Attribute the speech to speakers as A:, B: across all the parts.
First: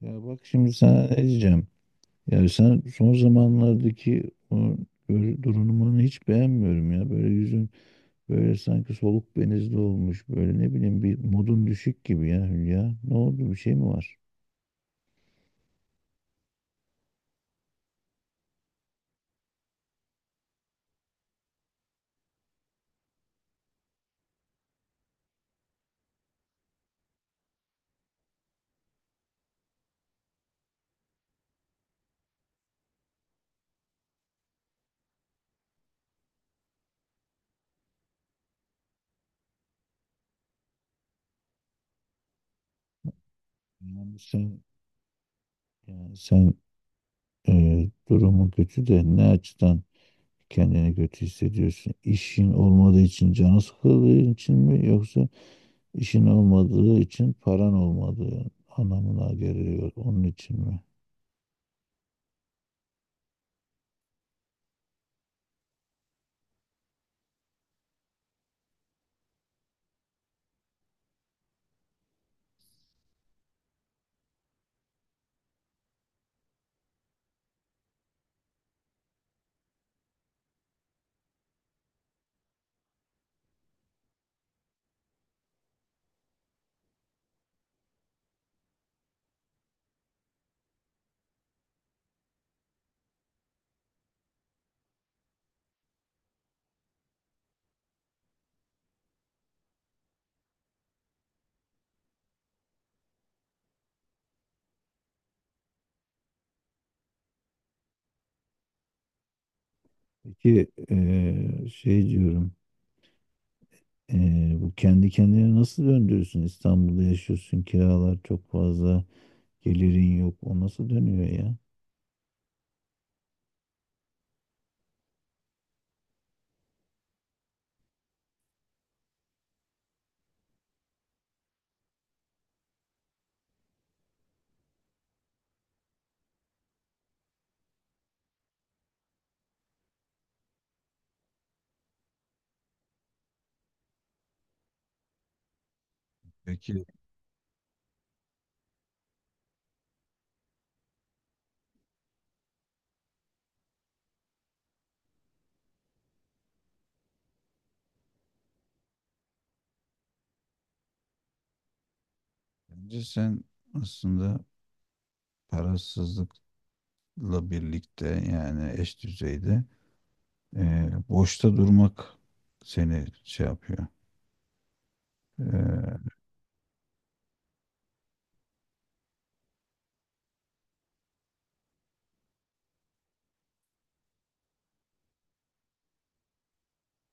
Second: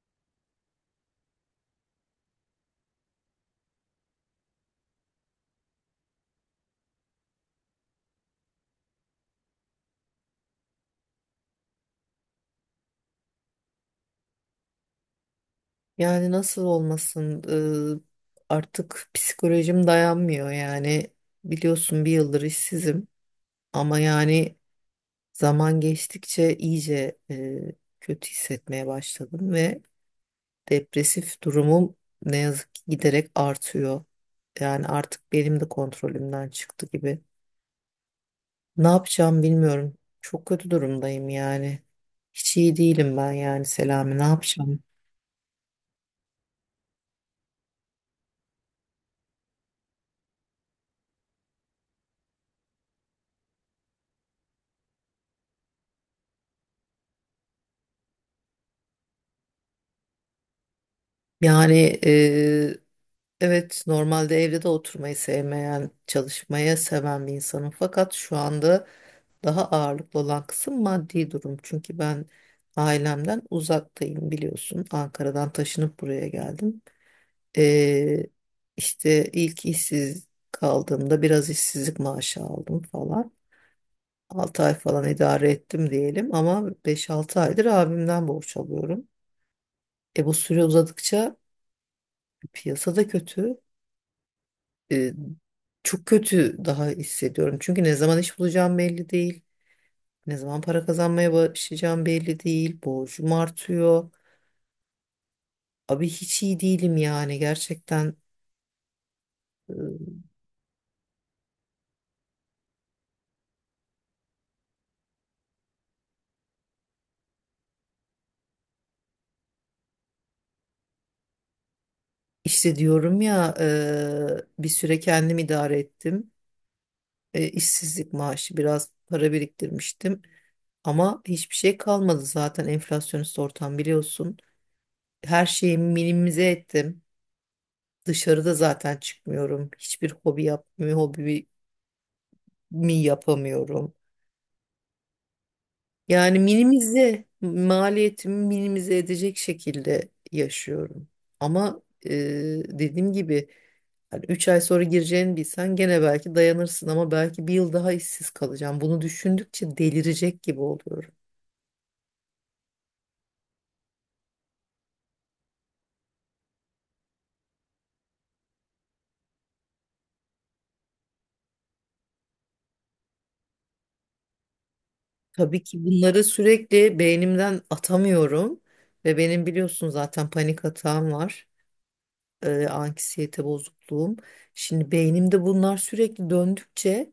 A: Ya bak şimdi sana ne diyeceğim. Yani sen son zamanlardaki o durumunu hiç beğenmiyorum ya. Böyle yüzün böyle sanki soluk benizli olmuş. Böyle ne bileyim, bir modun düşük gibi ya Hülya. Ne oldu, bir şey mi var?
B: Yani nasıl olmasın? Artık psikolojim dayanmıyor yani. Biliyorsun bir yıldır işsizim ama yani zaman geçtikçe iyice kötü hissetmeye başladım ve depresif durumum ne yazık ki giderek artıyor. Yani artık benim de kontrolümden çıktı gibi. Ne yapacağım bilmiyorum. Çok kötü durumdayım yani. Hiç iyi değilim ben yani Selami.
A: Yani
B: Ne
A: sen
B: yapacağım?
A: yani sen durumun kötü de ne açıdan kendini kötü hissediyorsun? İşin olmadığı için canı sıkıldığı için mi, yoksa işin olmadığı için paran olmadığı anlamına geliyor onun için mi?
B: Yani evet, normalde evde de oturmayı sevmeyen, çalışmayı seven bir insanım. Fakat şu anda daha ağırlıklı olan kısım maddi durum. Çünkü ben ailemden uzaktayım biliyorsun. Ankara'dan taşınıp buraya geldim. Ee, işte ilk işsiz kaldığımda biraz işsizlik maaşı aldım falan. 6 ay falan idare ettim diyelim ama beş altı aydır abimden borç alıyorum. E bu süre uzadıkça piyasada kötü. e, Çok kötü daha hissediyorum. Çünkü ne zaman iş bulacağım belli değil. Ne zaman para kazanmaya başlayacağım belli değil. Borcum artıyor. Abi hiç iyi değilim yani gerçekten. e,
A: Peki şey diyorum, bu kendi kendine nasıl döndürürsün? İstanbul'da yaşıyorsun, kiralar çok fazla, gelirin yok, o nasıl dönüyor ya?
B: İşte diyorum ya, bir süre kendim idare ettim. E, işsizlik maaşı biraz para biriktirmiştim. Ama hiçbir şey kalmadı zaten enflasyonist ortam biliyorsun. Her şeyi minimize ettim. Dışarıda zaten çıkmıyorum. Hiçbir hobi yapmıyorum. Hobi mi yapamıyorum? Yani
A: Peki
B: minimize, maliyetimi minimize edecek şekilde yaşıyorum. Ama dediğim gibi yani 3 ay sonra gireceğini bilsen gene belki dayanırsın ama belki bir yıl daha işsiz kalacağım. Bunu düşündükçe delirecek gibi oluyorum.
A: bence sen aslında parasızlıkla birlikte, yani eş düzeyde, boşta durmak seni şey yapıyor.
B: Tabii ki
A: E,
B: bunları sürekli beynimden atamıyorum ve benim biliyorsun zaten panik atağım var. E, anksiyete bozukluğum. Şimdi beynimde bunlar sürekli döndükçe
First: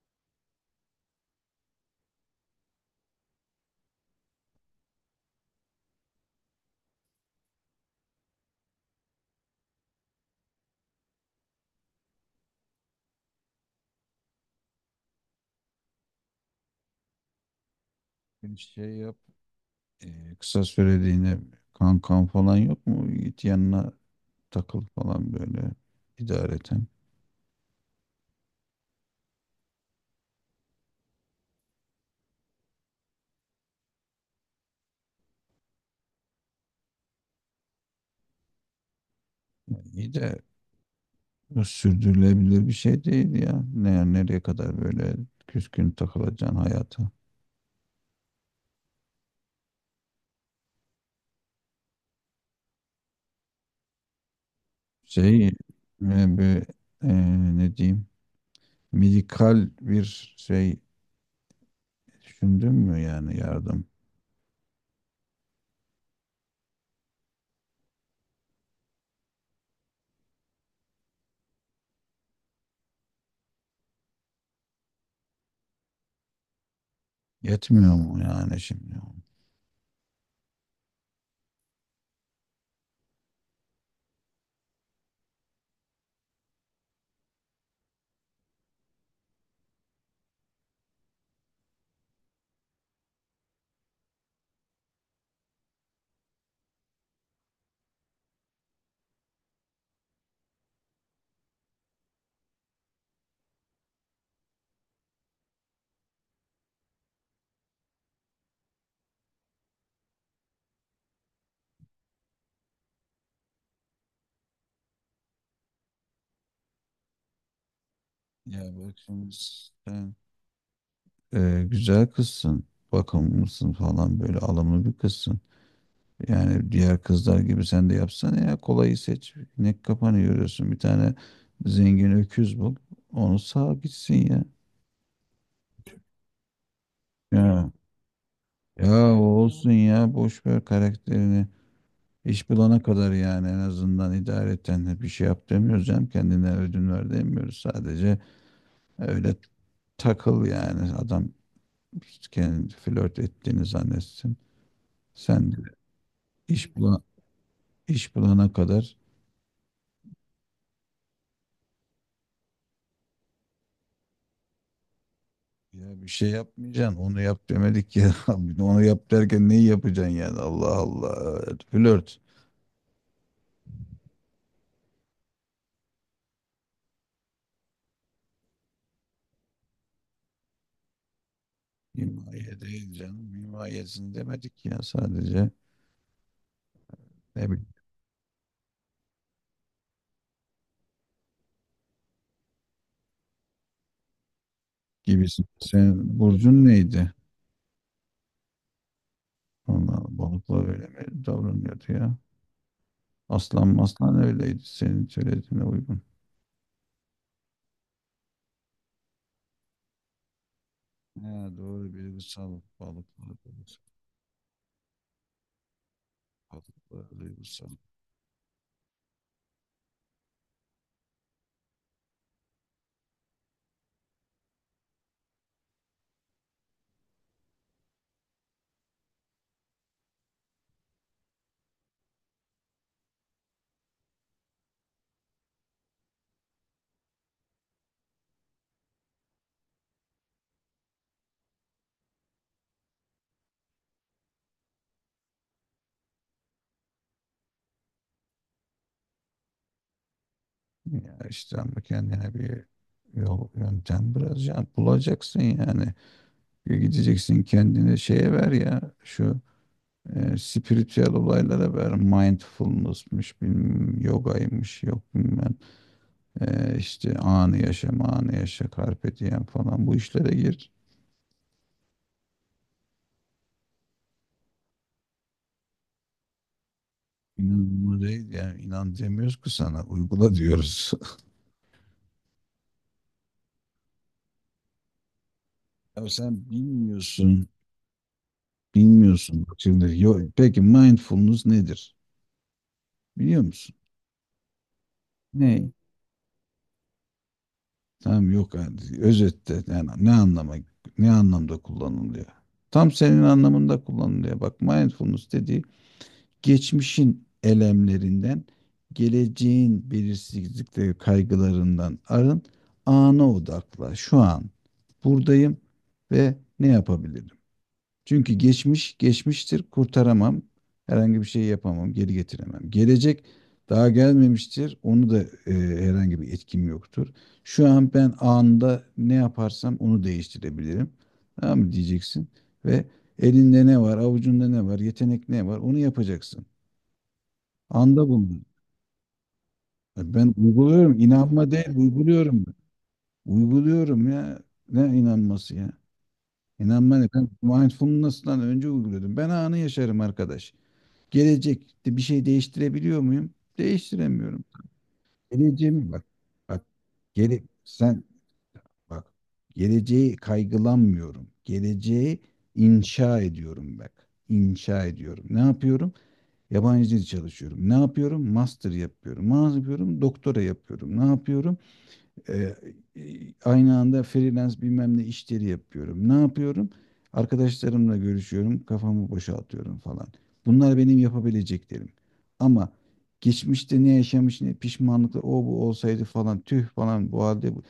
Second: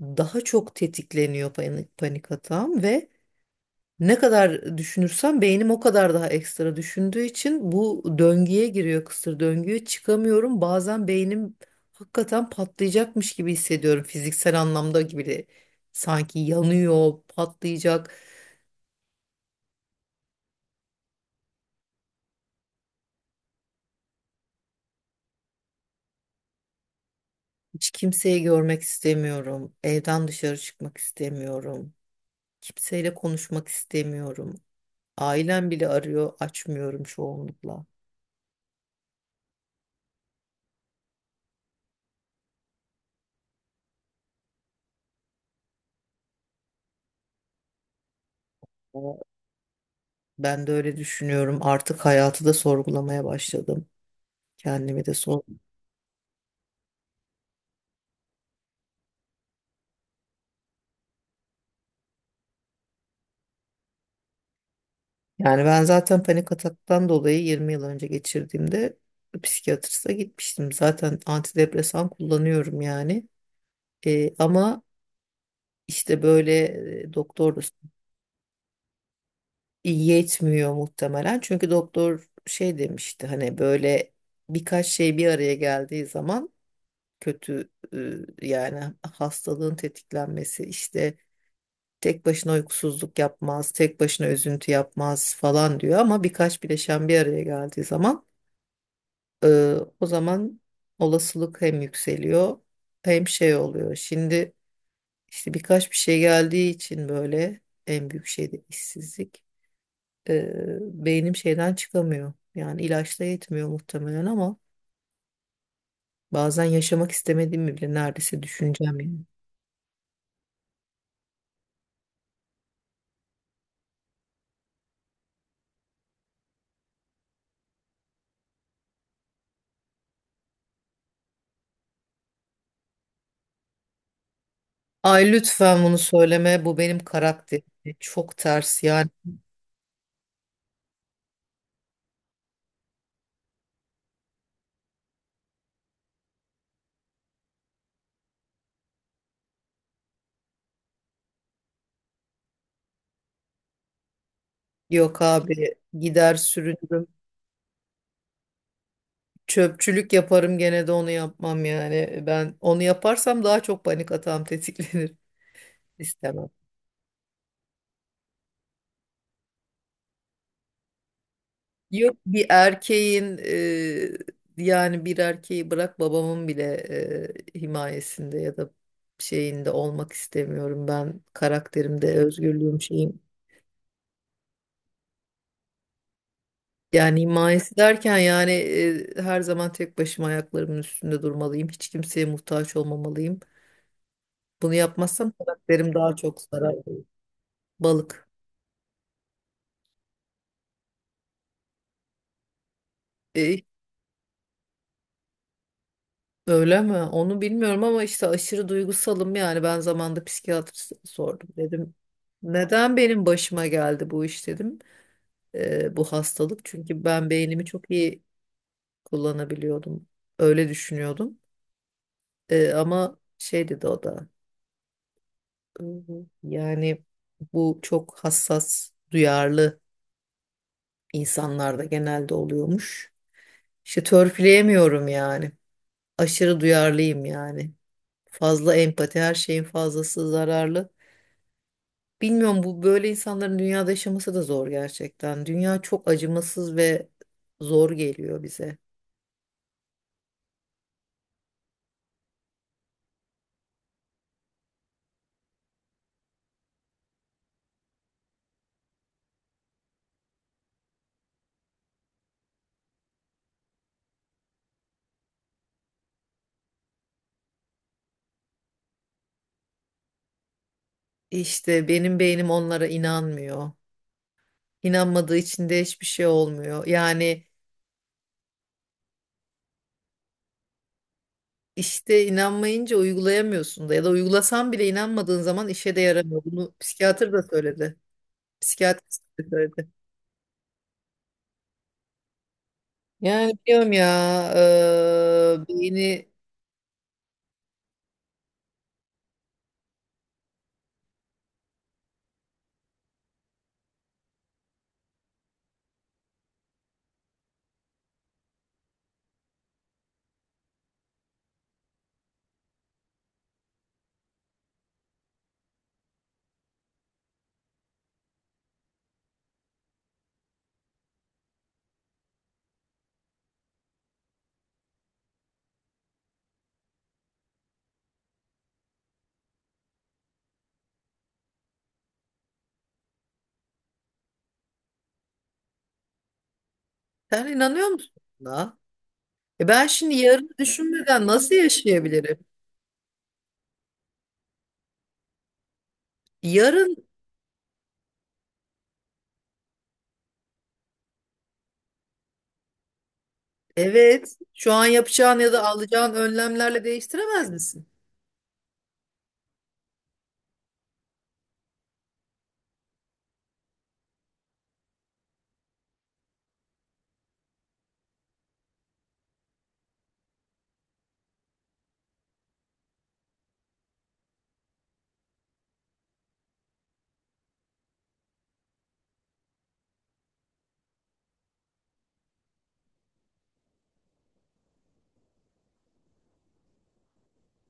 B: daha çok tetikleniyor panik, panik hatam ve ne kadar düşünürsem beynim o kadar daha ekstra düşündüğü için bu döngüye giriyor kısır döngüye çıkamıyorum. Bazen beynim hakikaten patlayacakmış gibi hissediyorum fiziksel anlamda gibi de sanki yanıyor, patlayacak.
A: Bir şey yap, kısa süreliğine kankan falan yok mu? Git yanına takıl falan, böyle idareten.
B: Hiç kimseyi görmek istemiyorum. Evden dışarı çıkmak istemiyorum. Kimseyle konuşmak istemiyorum. Ailem bile arıyor, açmıyorum çoğunlukla.
A: Yani iyi de bu sürdürülebilir bir şey değil ya. Ne, nereye kadar böyle küskün takılacaksın hayata?
B: Ben de öyle düşünüyorum. Artık hayatı da sorgulamaya başladım. Kendimi de sor.
A: Şey, e, bir, e, Ne diyeyim, medikal bir şey düşündün mü, yani yardım?
B: Yani ben zaten panik ataktan dolayı 20 yıl önce geçirdiğimde psikiyatriste gitmiştim. Zaten antidepresan kullanıyorum yani. Ama işte böyle, doktor da
A: Yetmiyor mu yani şimdi?
B: yetmiyor muhtemelen. Çünkü doktor şey demişti hani böyle birkaç şey bir araya geldiği zaman kötü, yani hastalığın tetiklenmesi işte. Tek başına uykusuzluk yapmaz, tek başına üzüntü yapmaz falan diyor ama birkaç bileşen bir araya geldiği zaman e, o zaman olasılık hem yükseliyor hem şey oluyor. Şimdi işte birkaç bir şey geldiği için böyle en büyük şey de işsizlik. E, Beynim şeyden çıkamıyor. Yani ilaçla yetmiyor muhtemelen ama bazen yaşamak istemediğimi bile neredeyse
A: Ya bak
B: düşüneceğim yani.
A: şimdi, sen güzel kızsın, bakımlısın falan, böyle alımlı bir kızsın. Yani diğer kızlar gibi sen de yapsana ya, kolayı seç. Ne kafanı yoruyorsun? Bir tane zengin öküz bul. Onu sağ gitsin ya.
B: Ay lütfen bunu söyleme. Bu benim karakterim.
A: Ya,
B: Çok ters
A: yani
B: yani.
A: ya o olsun ya boş ver karakterini. İş bulana kadar, yani en azından idareten bir şey yap demiyoruz canım. Kendine ödün ver demiyoruz. Sadece öyle takıl yani. Adam kendi flört ettiğini zannetsin.
B: Yok
A: Sen de
B: abi gider
A: iş bulan,
B: sürünürüm.
A: iş bulana kadar
B: Çöpçülük yaparım gene de onu yapmam yani. Ben onu yaparsam daha çok panik atağım tetiklenir.
A: ya bir şey
B: İstemem.
A: yapmayacaksın. Onu yap demedik ya. Bir de onu yap derken neyi yapacaksın yani? Allah Allah.
B: Yok
A: Flört.
B: bir erkeğin yani bir erkeği bırak babamın bile himayesinde ya da şeyinde olmak istemiyorum. Ben karakterimde
A: Himaye
B: özgürlüğüm
A: değil
B: şeyim.
A: canım. Himayesini demedik ya, sadece.
B: Yani
A: Ne bileyim.
B: himayesi derken yani, her zaman tek başıma ayaklarımın üstünde durmalıyım. Hiç kimseye muhtaç olmamalıyım. Bunu yapmazsam
A: Gibisin.
B: karakterim daha
A: Senin
B: çok
A: burcun
B: zarar görür.
A: neydi?
B: Balık.
A: Vallahi balıklar öyle mi davranıyordu ya?
B: E,
A: Aslan maslan öyleydi, senin söylediğine uygun.
B: öyle mi? Onu bilmiyorum ama işte aşırı duygusalım yani. Ben zamanında psikiyatriste sordum.
A: Ha, doğru,
B: Dedim
A: duygusal
B: neden benim
A: balıklar.
B: başıma geldi bu iş dedim. E, bu hastalık. Çünkü
A: Balıklar
B: ben beynimi
A: duygusal.
B: çok iyi kullanabiliyordum. Öyle düşünüyordum. E, ama şey dedi o da. "Hı, yani bu çok hassas, duyarlı insanlarda genelde oluyormuş. İşte törpüleyemiyorum yani. Aşırı duyarlıyım yani. Fazla empati, her şeyin fazlası zararlı. Bilmiyorum bu böyle insanların dünyada yaşaması da zor gerçekten. Dünya çok acımasız ve zor geliyor bize.
A: Ya işte, ama kendine bir yol yöntem biraz ya bulacaksın yani. Bir gideceksin, kendini şeye ver ya, şu spiritüel olaylara ver. Mindfulness'mış, bilmem yogaymış, yok bilmem. İşte anı yaşa, anı yaşa, carpe diem falan, bu işlere gir.
B: İşte benim beynim onlara inanmıyor. İnanmadığı için de hiçbir şey olmuyor. Yani
A: İnanma değil, yani inan demiyoruz ki, sana uygula diyoruz.
B: işte inanmayınca uygulayamıyorsun da ya da uygulasan bile inanmadığın zaman işe de
A: Ya
B: yaramıyor.
A: sen
B: Bunu psikiyatr da
A: bilmiyorsun,
B: söyledi. Psikiyatrist
A: bilmiyorsun.
B: de
A: Bak
B: söyledi.
A: şimdi, peki mindfulness nedir? Biliyor
B: Yani
A: musun?
B: biliyorum ya
A: Ne?
B: beyni
A: Tamam, yok yani, özette yani ne anlamda kullanılıyor? Tam senin anlamında kullanılıyor. Bak, mindfulness dediği, geçmişin elemlerinden, geleceğin belirsizlikleri, kaygılarından arın, ana odakla. Şu an buradayım ve ne yapabilirim? Çünkü geçmiş geçmiştir, kurtaramam. Herhangi bir şey yapamam, geri getiremem. Gelecek daha gelmemiştir. Onu da e, herhangi bir etkim yoktur. Şu an ben anında ne yaparsam onu değiştirebilirim. Tamam mı diyeceksin, ve elinde ne var, avucunda ne var, yetenek ne var, onu yapacaksın.
B: sen inanıyor
A: Anda
B: musun
A: bulunur.
B: buna? E Ben
A: E,
B: şimdi
A: ben
B: yarını
A: uyguluyorum.
B: düşünmeden
A: İnanma
B: nasıl
A: değil, uyguluyorum.
B: yaşayabilirim?
A: Uyguluyorum ya. Ne inanması ya?
B: Yarın
A: İnanma ne? Ben mindfulness'tan önce uyguluyordum. Ben anı yaşarım arkadaş. Gelecekte bir şey değiştirebiliyor muyum?
B: evet
A: Değiştiremiyorum.
B: şu an yapacağın ya da
A: Geleceğimi, bak.
B: alacağın
A: Bak.
B: önlemlerle değiştiremez misin?
A: Sen bak. Geleceği kaygılanmıyorum. Geleceği inşa ediyorum, bak. İnşa ediyorum. Ne yapıyorum? Yabancı dil çalışıyorum. Ne yapıyorum? Master yapıyorum. Ne yapıyorum? Doktora yapıyorum. Ne yapıyorum? Ee, e, aynı anda freelance bilmem ne işleri yapıyorum. Ne yapıyorum? Arkadaşlarımla görüşüyorum, kafamı boşaltıyorum falan. Bunlar benim yapabileceklerim. Ama geçmişte ne yaşamış, ne pişmanlıklar, o bu olsaydı falan, tüh falan, bu halde.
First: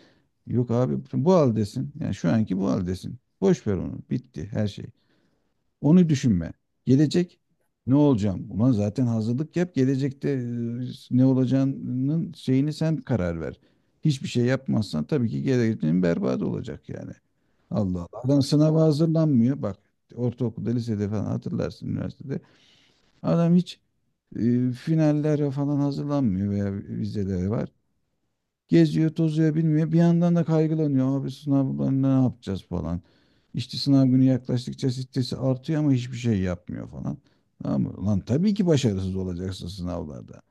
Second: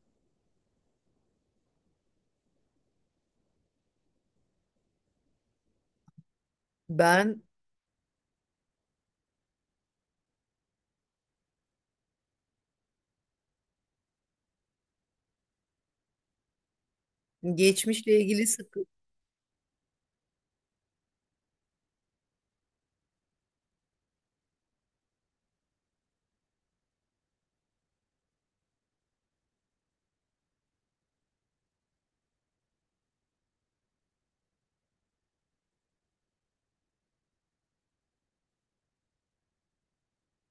A: Yok abi, bu haldesin. Yani şu anki bu haldesin. Boş ver onu. Bitti her şey. Onu düşünme. Gelecek
B: Ben
A: ne olacağım? Ulan zaten hazırlık yap. Gelecekte ne olacağının şeyini sen karar ver. Hiçbir şey yapmazsan tabii ki geleceğin berbat olacak yani. Allah
B: geçmişle
A: Allah. Adam
B: ilgili
A: sınava
B: sıkı
A: hazırlanmıyor. Bak, ortaokulda, lisede falan hatırlarsın, üniversitede. Adam hiç finallere falan hazırlanmıyor veya vizelere var. Geziyor, tozuyor, bilmiyor. Bir yandan da kaygılanıyor. Abi sınavlarında ne yapacağız falan. İşte sınav günü yaklaştıkça stresi artıyor ama hiçbir şey yapmıyor falan. Tamam mı? Lan tabii ki başarısız olacaksın sınavlarda.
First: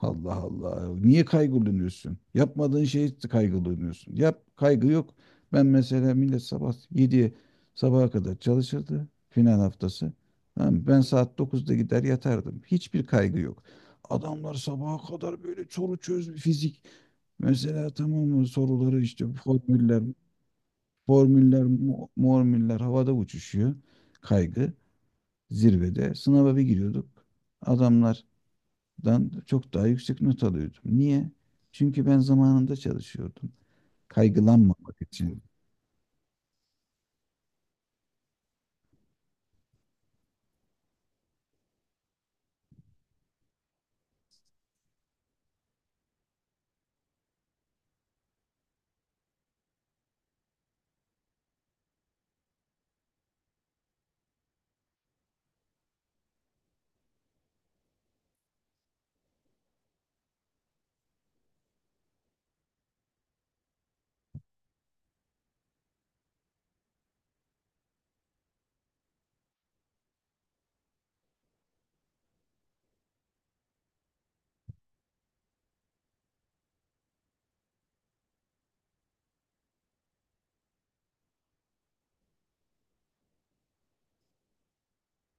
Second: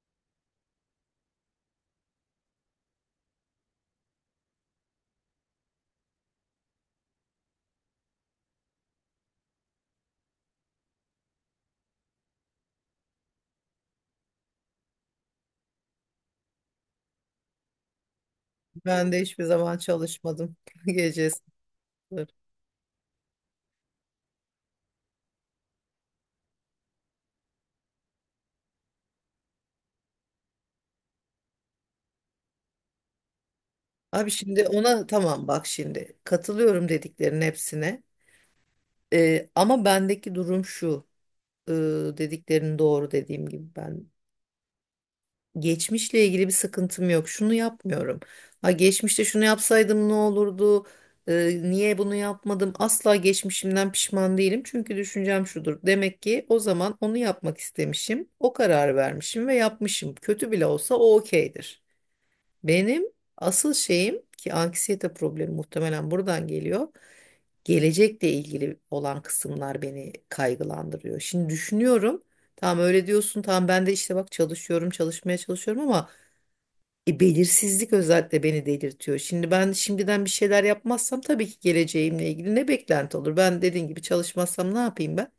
A: Allah Allah. Niye kaygılanıyorsun? Yapmadığın şey kaygılanıyorsun. Yap, kaygı yok. Ben mesela, millet sabah 7'ye sabaha kadar çalışırdı. Final haftası. Tamam mı? Ben saat 9'da gider yatardım. Hiçbir kaygı yok. Adamlar sabaha kadar böyle soru çöz fizik. Mesela tamam mı, soruları
B: ben de
A: işte
B: hiçbir zaman
A: formüller,
B: çalışmadım gece
A: formüller,
B: sıfır.
A: mormüller havada uçuşuyor. Kaygı zirvede. Sınava bir giriyorduk. Adamlardan çok daha yüksek not alıyordum. Niye? Çünkü ben zamanında çalışıyordum.
B: Abi şimdi
A: Kaygılanmamak
B: ona
A: için.
B: tamam bak şimdi katılıyorum dediklerin hepsine. Ama bendeki durum şu e, dediklerin doğru dediğim gibi ben geçmişle ilgili bir sıkıntım yok. Şunu yapmıyorum. Ha geçmişte şunu yapsaydım ne olurdu? Niye bunu yapmadım? Asla geçmişimden pişman değilim. Çünkü düşüncem şudur. Demek ki o zaman onu yapmak istemişim. O karar vermişim ve yapmışım. Kötü bile olsa o okeydir. Benim asıl şeyim ki anksiyete problemi muhtemelen buradan geliyor. Gelecekle ilgili olan kısımlar beni kaygılandırıyor. Şimdi düşünüyorum. Tamam öyle diyorsun. Tamam ben de işte bak çalışıyorum, çalışmaya çalışıyorum ama belirsizlik özellikle beni delirtiyor. Şimdi ben şimdiden bir şeyler yapmazsam tabii ki geleceğimle ilgili ne beklenti olur? Ben dediğin gibi çalışmazsam ne yapayım ben?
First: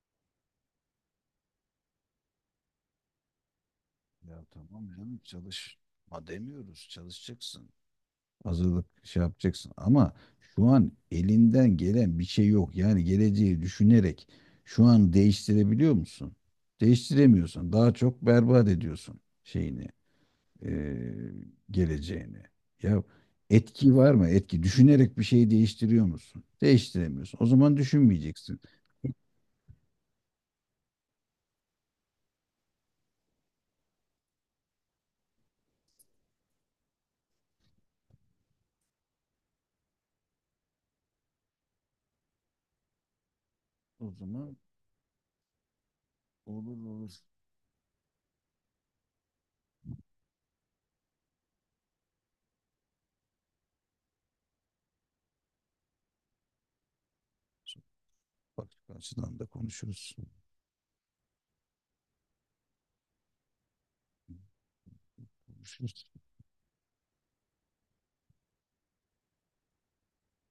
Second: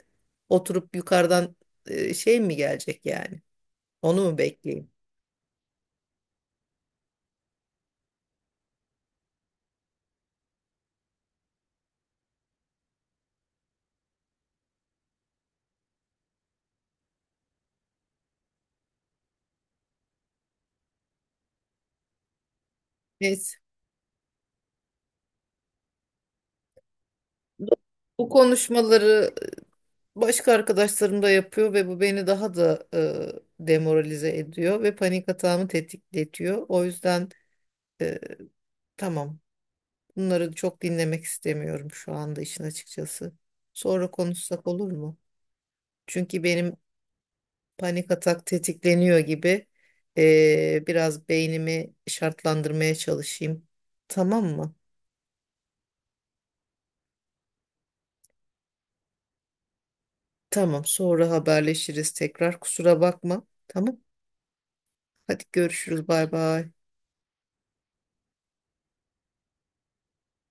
B: Oturup yukarıdan şey mi gelecek yani? Onu mu
A: Ya
B: bekleyeyim?
A: tamam canım, çalışma demiyoruz, çalışacaksın. Hazırlık şey yapacaksın, ama şu an elinden gelen bir şey yok. Yani geleceği düşünerek şu an değiştirebiliyor musun? Değiştiremiyorsun. Daha çok berbat ediyorsun şeyini, eee, geleceğini. Ya
B: Neyse.
A: etki var mı? Etki. Düşünerek bir şeyi değiştiriyor musun? Değiştiremiyorsun. O
B: Bu
A: zaman
B: bu
A: düşünmeyeceksin.
B: konuşmaları başka arkadaşlarım da yapıyor ve bu beni daha da demoralize ediyor ve panik atağımı tetikletiyor. O yüzden e, tamam bunları çok dinlemek istemiyorum şu anda işin açıkçası. Sonra
A: O zaman
B: konuşsak olur mu? Çünkü benim
A: olur olur.
B: panik atak tetikleniyor gibi, biraz beynimi şartlandırmaya çalışayım. Tamam mı?
A: Bak açıdan da konuşuruz.
B: Tamam sonra haberleşiriz tekrar kusura bakma. Tamam hadi
A: Konuşuruz.
B: görüşürüz bay bay.